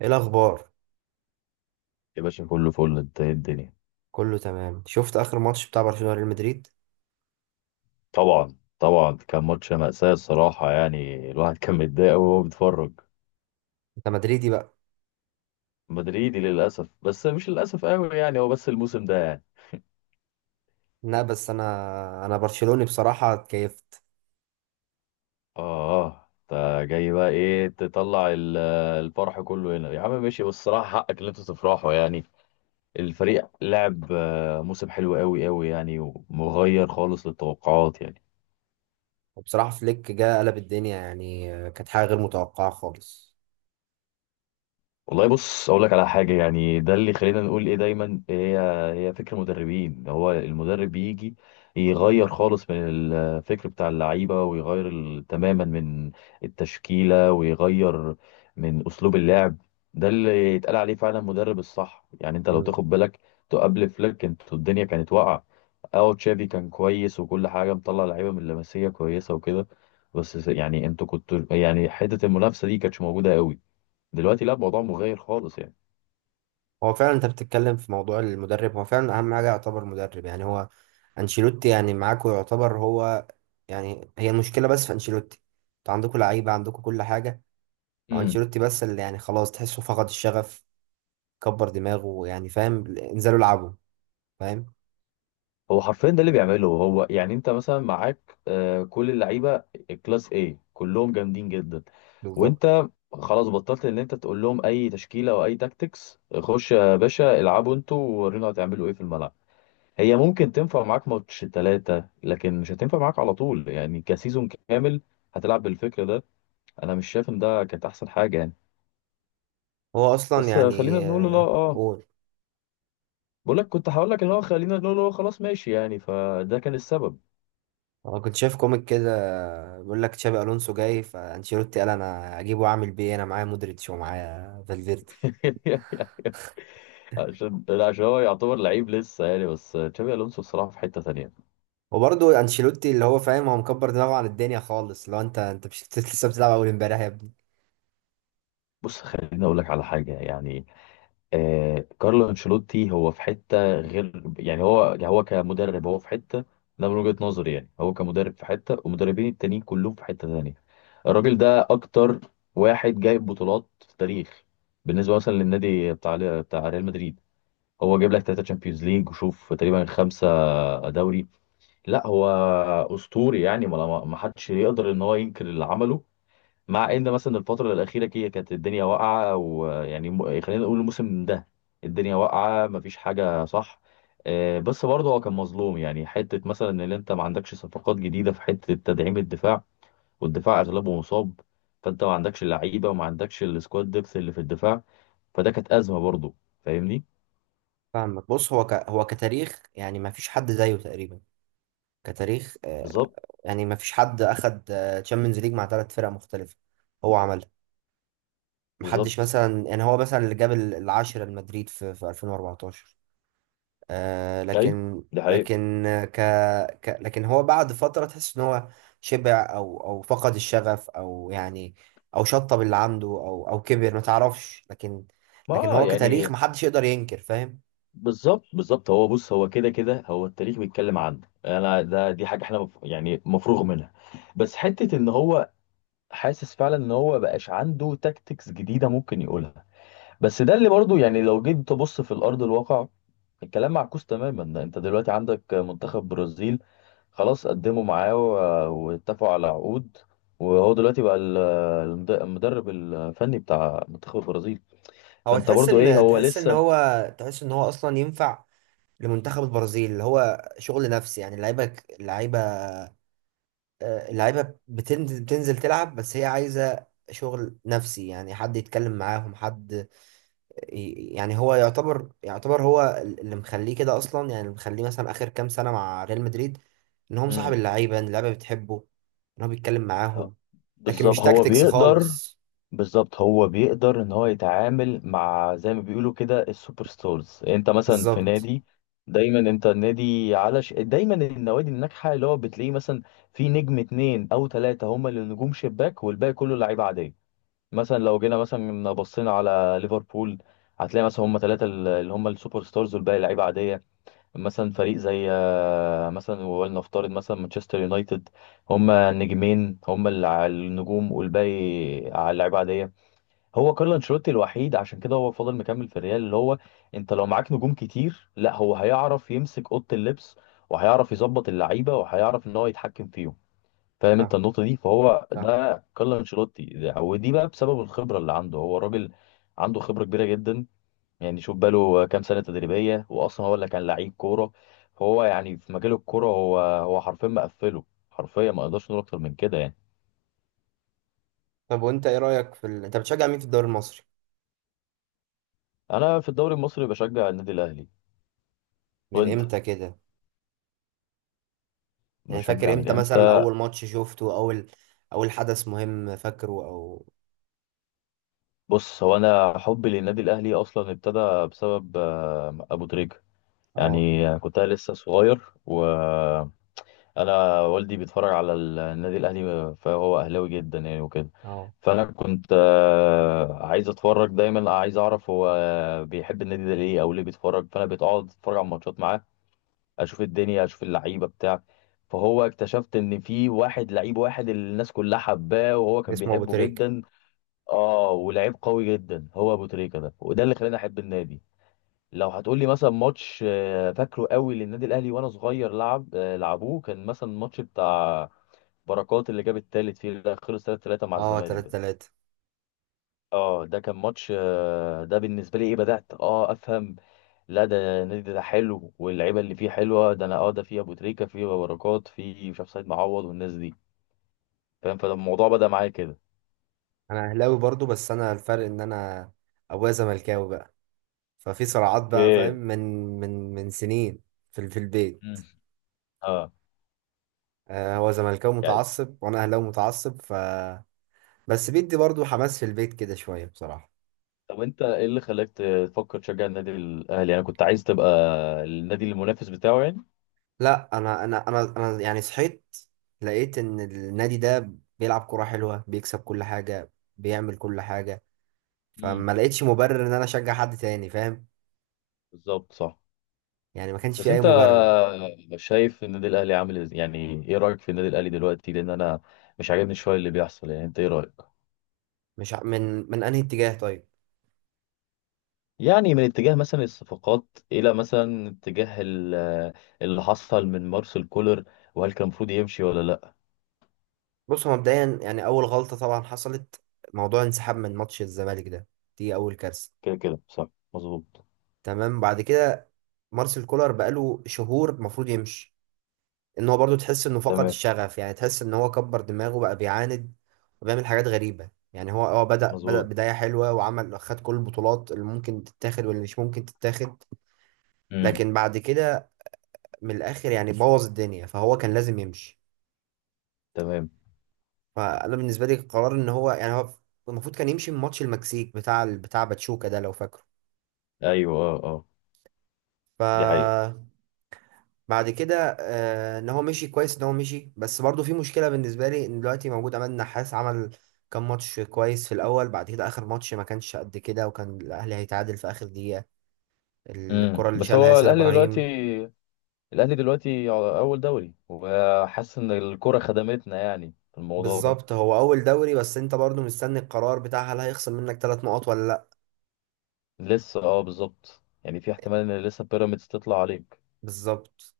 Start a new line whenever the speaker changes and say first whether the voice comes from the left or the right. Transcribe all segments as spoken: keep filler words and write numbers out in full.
right: ايه الاخبار؟
left: يا باشا كله فل، انت ايه الدنيا؟
right: كله تمام. شفت اخر ماتش بتاع برشلونة ريال مدريد؟
left: طبعا طبعا، كان ماتش مأساة الصراحة. يعني الواحد كان متضايق قوي وهو بيتفرج.
right: انت مدريدي بقى؟
left: مدريدي للأسف، بس مش للأسف قوي يعني. هو بس الموسم ده يعني.
right: لا بس انا انا برشلوني بصراحة اتكيفت.
left: اه اه، انت جاي بقى ايه؟ تطلع ال- الفرح كله هنا يا عم. ماشي، بس الصراحة حقك ان انت تفرحوا يعني. الفريق لعب آه، موسم حلو قوي قوي يعني، ومغير خالص للتوقعات يعني.
right: وبصراحة فليك جه قلب الدنيا، يعني آه، كانت حاجة غير متوقعة خالص.
left: والله بص اقول لك على حاجه يعني، ده اللي خلينا نقول ايه دايما. إيه هي هي فكر مدربين. هو المدرب بيجي يغير خالص من الفكر بتاع اللعيبه، ويغير ال- تماما من التشكيله، ويغير من اسلوب اللعب. ده اللي يتقال عليه فعلا مدرب الصح يعني. انت لو
right: مم.
left: تاخد بالك، تو قبل فليك انتوا الدنيا كانت واقعه. اه تشافي كان كويس، وكل حاجه مطلع لعيبه من اللمسيه كويسه وكده، بس يعني انتوا كنتوا يعني حته المنافسه دي كانتش موجوده قوي. دلوقتي لا، الموضوع مغاير خالص يعني.
right: هو فعلا انت بتتكلم في موضوع المدرب، هو فعلا اهم حاجة يعتبر مدرب، يعني هو انشيلوتي يعني معاكو يعتبر هو، يعني هي المشكلة بس في انشيلوتي. انتوا عندكوا لعيبة، عندكوا كل حاجة. هو
left: امم.
right: انشيلوتي بس اللي يعني خلاص تحسه فقد الشغف، كبر دماغه، يعني فاهم، انزلوا العبوا، فاهم.
left: هو حرفيا ده اللي بيعمله. هو يعني انت مثلا معاك آه، كل اللعيبه كلاس، ايه، كلهم جامدين جدا.
right: بالظبط.
left: وانت خلاص بطلت ان انت تقول لهم اي تشكيله او اي تاكتكس. خش يا باشا العبوا انتوا، وورينا هتعملوا ايه في الملعب. هي ممكن تنفع معاك ماتش ثلاثه، لكن مش هتنفع معاك على طول يعني، كسيزون كامل هتلعب بالفكر ده. انا مش شايف ان ده كانت احسن حاجه يعني.
right: هو اصلا
left: بس آه، خلينا
right: يعني
left: نقول، لا
right: آه،
left: اه.
right: قول.
left: بقول لك كنت هقول لك ان هو، خلينا نقول هو خلاص ماشي يعني، فده كان السبب.
right: انا كنت شايف كوميك كده بيقول لك تشابي الونسو جاي، فانشيلوتي قال انا اجيبه واعمل بيه إيه؟ انا معايا مودريتش ومعايا فالفيردي.
left: عشان عشان هو يعتبر لعيب لسه يعني، بس تشابي الونسو بصراحه في حته تانية.
right: وبرضه انشيلوتي اللي هو فاهم، هو مكبر دماغه عن الدنيا خالص. لو انت انت مش لسه لسه بتلعب اول امبارح يا ابني.
left: بص خليني اقول لك على حاجه يعني، آه كارلو انشيلوتي هو في حته غير يعني. هو هو كمدرب هو في حته. ده من وجهه نظري يعني، هو كمدرب في حته والمدربين التانيين كلهم في حته تانية. الراجل ده اكتر واحد جايب بطولات في التاريخ، بالنسبه مثلا للنادي بتاع بتاع ريال مدريد. هو جايب لك ثلاثه تشامبيونز ليج، وشوف تقريبا خمسه دوري. لا هو اسطوري يعني. ما ما- ما حدش يقدر ان هو ينكر اللي عمله. مع ان مثلا الفتره الاخيره كي كانت الدنيا واقعه، ويعني م- خلينا نقول الموسم ده الدنيا واقعه، ما فيش حاجه صح. آه، بس برضه هو كان مظلوم يعني. حته مثلا ان انت ما عندكش صفقات جديده في حته تدعيم الدفاع، والدفاع اغلبه مصاب، فانت ما عندكش لعيبه وما عندكش السكواد ديبث اللي في الدفاع. فده كانت ازمه برضه. فاهمني؟
right: فاهمك. بص، هو ك... هو كتاريخ يعني ما فيش حد زيه تقريبا، كتاريخ آه،
left: بالظبط
right: يعني ما فيش حد اخد تشامبيونز ليج مع ثلاث فرق مختلفة، هو عملها. محدش،
left: بالظبط.
right: مثلا يعني هو مثلا اللي جاب ال- العاشرة لمدريد في في ألفين وأربعة عشر. آه،
left: ايوه،
right: لكن
left: ده حقيقي.
right: لكن آه، ك... ك لكن هو بعد فترة تحس ان هو شبع او او فقد الشغف، او يعني او شطب اللي عنده، او او كبر، ما تعرفش. لكن لكن
left: ما
right: هو كتاريخ
left: يعني.
right: محدش يقدر ينكر، فاهم.
left: بالظبط بالظبط. هو بص، هو كده كده هو التاريخ بيتكلم عنه. انا ده دي حاجه احنا مف... يعني مفروغ منها. بس حته ان هو حاسس فعلا ان هو بقاش عنده تاكتكس جديده ممكن يقولها. بس ده اللي برضو يعني لو جيت تبص في الارض الواقع، الكلام معكوس تماما. ده انت دلوقتي عندك منتخب برازيل خلاص قدموا معاه و- واتفقوا على عقود، وهو دلوقتي بقى ال- المد- المدرب الفني بتاع منتخب البرازيل.
right: هو
left: فانت
right: تحس
left: برضو ايه،
right: ان
left: هو
right: تحس ان
left: لسه.
right: هو تحس ان هو اصلا ينفع لمنتخب البرازيل. اللي هو شغل نفسي، يعني اللعيبة، اللعيبة آه، اللعيبة بتنزل بتنزل تلعب، بس هي عايزة شغل نفسي، يعني حد يتكلم معاهم، حد يعني. هو يعتبر يعتبر هو اللي مخليه كده اصلا، يعني اللي مخليه مثلا اخر كام سنه مع ريال مدريد، ان هو مصاحب
left: مم.
right: اللعيبه، ان اللعيبه بتحبه، ان هو بيتكلم
left: ه-.
right: معاهم، لكن
left: بالظبط
right: مش
left: هو
right: تاكتكس
left: بيقدر.
right: خالص.
left: بالظبط هو بيقدر ان هو يتعامل مع زي ما بيقولوا كده السوبر ستارز. انت مثلا في
right: بالظبط.
left: نادي، دايما انت النادي على ش... دايما النوادي الناجحه اللي هو بتلاقيه مثلا في نجم اتنين او تلاته هم اللي نجوم شباك، والباقي كله لعيبه عاديه. مثلا لو جينا مثلا بصينا على ليفربول، هتلاقي مثلا هم تلاته اللي هم السوبر ستارز، والباقي لعيبه عاديه. مثلا فريق زي آه، مثلا، ولنفترض مثلا مانشستر يونايتد، هم نجمين هم اللي على النجوم، والباقي على اللعيبه عاديه. هو كارلو انشيلوتي الوحيد، عشان كده هو فضل مكمل في الريال اللي هو، انت لو معاك نجوم كتير، لا هو هيعرف يمسك اوضه اللبس، وهيعرف يظبط اللعيبه، وهيعرف ان هو يتحكم فيهم. فاهم انت
right: فاهم.
left: النقطه دي؟ فهو
right: فاهم.
left: ده كارلو انشيلوتي ده- ودي بقى بسبب الخبره اللي عنده. هو راجل عنده خبره كبيره جدا، يعني شوف بقاله كام سنة تدريبية، وأصلا هو اللي كان لعيب كورة. هو يعني في مجال الكورة، هو هو حرفيا مقفله. حرفيا ما اقدرش نقول أكتر من كده يعني.
right: طب وانت ايه رايك في ال... انت بتشجع مين في الدوري المصري؟
left: أنا في الدوري المصري بشجع النادي الأهلي.
right: من
left: وأنت
right: امتى كده؟ يعني فاكر
left: بشجع من
right: امتى مثلا
left: إمتى؟
right: اول ماتش شفته، اول اول حدث مهم فاكره، او
left: بص، هو أنا حبي للنادي الأهلي أصلا ابتدى بسبب آه، أبو تريكة
right: اه
left: يعني. كنت أنا لسه صغير، و انا والدي بيتفرج على النادي الاهلي، فهو اهلاوي جدا يعني وكده.
right: اه
left: فانا كنت آه، عايز اتفرج دايما، عايز اعرف هو بيحب النادي ده ليه، او ليه بيتفرج. فانا بقعد اتفرج على الماتشات معاه، اشوف الدنيا، اشوف اللعيبه بتاع. فهو اكتشفت ان في واحد لعيب، واحد اللي الناس كلها حباه وهو كان
right: اسمه ابو
left: بيحبه
right: تريك؟
left: جدا. اه، ولعيب قوي جدا هو ابو تريكه ده، وده اللي خلاني احب النادي. لو هتقول لي مثلا ماتش آه، فاكره قوي للنادي الاهلي وانا صغير، لعب آه، لعبوه، كان مثلا الماتش بتاع بركات اللي جاب التالت فيه، لا خلص ثلاثة ثلاثة مع
right: اه.
left: الزمالك
right: 3
left: ده.
right: 3
left: اه ده كان ماتش آه، ده بالنسبه لي ايه، بدات اه افهم لا، ده النادي ده حلو واللعيبه اللي فيه حلوه. ده انا اه، ده فيه ابو تريكه، فيه بركات، فيه مش عارف سيد معوض والناس دي. فاهم؟ فالموضوع بدا معايا كده.
right: انا اهلاوي برضو، بس انا الفرق ان انا ابويا زملكاوي بقى، ففي صراعات بقى، فاهم،
left: اوكي.
right: من من من سنين في في البيت.
left: مم. اه.
right: آه، هو زملكاوي
left: يعني
right: متعصب وانا اهلاوي متعصب ف بس بيدي برضو حماس في البيت كده شويه بصراحه.
left: طب انت ايه اللي خلاك تفكر تشجع النادي الاهلي يعني؟ كنت عايز تبقى النادي المنافس بتاعه يعني؟
right: لا انا انا انا انا يعني صحيت لقيت ان النادي ده بيلعب كوره حلوه، بيكسب كل حاجه، بيعمل كل حاجه،
left: امم.
right: فما لقيتش مبرر ان انا اشجع حد تاني، فاهم.
left: بالظبط صح.
right: يعني ما كانش
left: بس
right: في اي
left: انت
right: مبرر.
left: شايف النادي الاهلي عامل إز- يعني، ايه رايك في النادي الاهلي دلوقتي؟ لان انا مش عاجبني شويه اللي بيحصل يعني. انت ايه رايك؟
right: مش ع- من من انهي اتجاه طيب؟
left: يعني من اتجاه مثلا الصفقات، الى مثلا اتجاه ال- اللي حصل من مارسيل كولر، وهل كان المفروض يمشي ولا لا؟
right: بص، هو مبدئيا يعني اول غلطه طبعا حصلت موضوع انسحاب من ماتش الزمالك ده، دي اول كارثه.
left: كده كده صح. مظبوط.
right: تمام. بعد كده مارسيل كولر بقاله شهور المفروض يمشي. ان هو برضو تحس انه فقد
left: تمام.
right: الشغف، يعني تحس ان هو كبر دماغه بقى، بيعاند وبيعمل حاجات غريبة. يعني هو اه بدأ بدأ
left: مظبوط.
right: بداية حلوة وعمل، خد كل البطولات اللي ممكن تتاخد واللي مش ممكن تتاخد.
left: امم.
right: لكن بعد كده من الآخر يعني بوظ الدنيا، فهو كان لازم يمشي.
left: تمام.
right: فأنا بالنسبة لي قرار ان هو، يعني هو المفروض كان يمشي من ماتش المكسيك بتاع بتاع باتشوكا ده، لو فاكره.
left: ايوه اه اه،
right: ف
left: دي حقيقه.
right: بعد كده آه ان هو مشي كويس، ان هو مشي. بس برضه في مشكله بالنسبه لي، ان دلوقتي موجود عماد النحاس، عمل كام ماتش كويس في الاول، بعد كده اخر ماتش ما كانش قد كده، وكان الاهلي هيتعادل في اخر دقيقه،
left: امم.
right: الكره اللي
left: بس
right: شالها
left: هو
right: ياسر
left: الاهلي دلوقتي،
right: ابراهيم.
left: الاهلي دلوقتي اول دوري، وحاسس ان الكره خدمتنا يعني في الموضوع ده.
right: بالظبط، هو اول دوري، بس انت برضه مستني القرار بتاع هل هيخصم منك ثلاث نقط ولا لا.
left: لسه اه، بالظبط، يعني في احتمال ان لسه بيراميدز تطلع عليك.
right: بالظبط.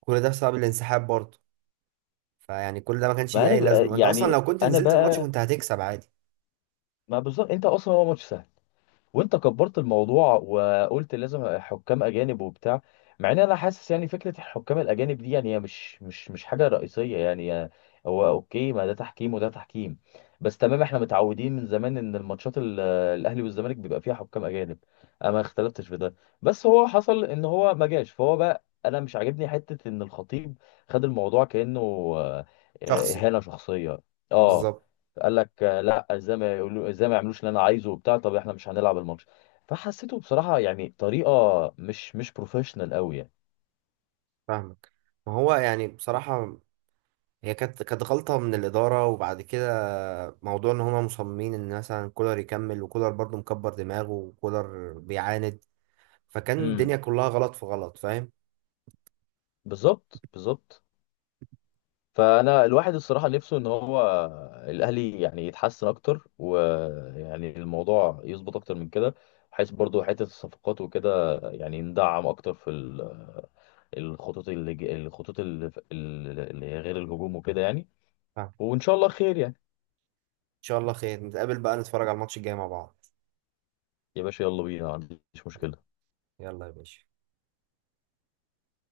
right: كل ده بسبب الانسحاب برضه، فيعني كل ده ما كانش
left: ما
right: ليه
left: انا
right: اي
left: بقى
right: لازمه، انت اصلا
left: يعني
right: لو كنت
left: انا
right: نزلت الماتش
left: بقى
right: كنت هتكسب عادي.
left: ما بالظبط، انت اصلا هو ماتش سهل، وانت كبرت الموضوع وقلت لازم حكام اجانب وبتاع. مع ان انا حاسس يعني فكره الحكام الاجانب دي يعني هي مش مش مش حاجه رئيسيه يعني. هو اوكي، ما ده تحكيم وده تحكيم. بس تمام احنا متعودين من زمان ان الماتشات ال- الاهلي والزمالك بيبقى فيها حكام اجانب. انا ما اختلفتش في ده. بس هو حصل ان هو ما جاش، فهو بقى انا مش عاجبني حته ان الخطيب خد الموضوع كانه آه،
right: شخصي.
left: اهانه شخصيه. اه.
right: بالظبط.
left: قال لك آه، لا ازاي ما يقولوا، ازاي ما يعملوش اللي انا عايزه وبتاع، طب احنا مش هنلعب الماتش. فحسيته بصراحه يعني طريقه مش مش بروفيشنال قوي يعني.
right: فاهمك. ما هو يعني بصراحة هي كانت كانت غلطة من الإدارة، وبعد كده موضوع إن هما مصممين إن مثلا كولر يكمل، وكولر برضه مكبر دماغه وكولر بيعاند، فكان
left: امم.
right: الدنيا كلها غلط في غلط، فاهم؟
left: بالظبط بالظبط. فانا الواحد الصراحه نفسه ان هو الاهلي يعني يتحسن اكتر، ويعني الموضوع يظبط اكتر من كده، بحيث برضو حته الصفقات وكده يعني ندعم اكتر في ال- الخطوط اللي ج- الخطوط اللي اللي غير الهجوم وكده يعني.
right: فاهم.
left: وان شاء الله خير يعني.
right: إن شاء الله خير. نتقابل بقى نتفرج على الماتش الجاي مع بعض.
left: يا باشا يلا بينا، ما عنديش مشكله.
right: يلا يا باشا.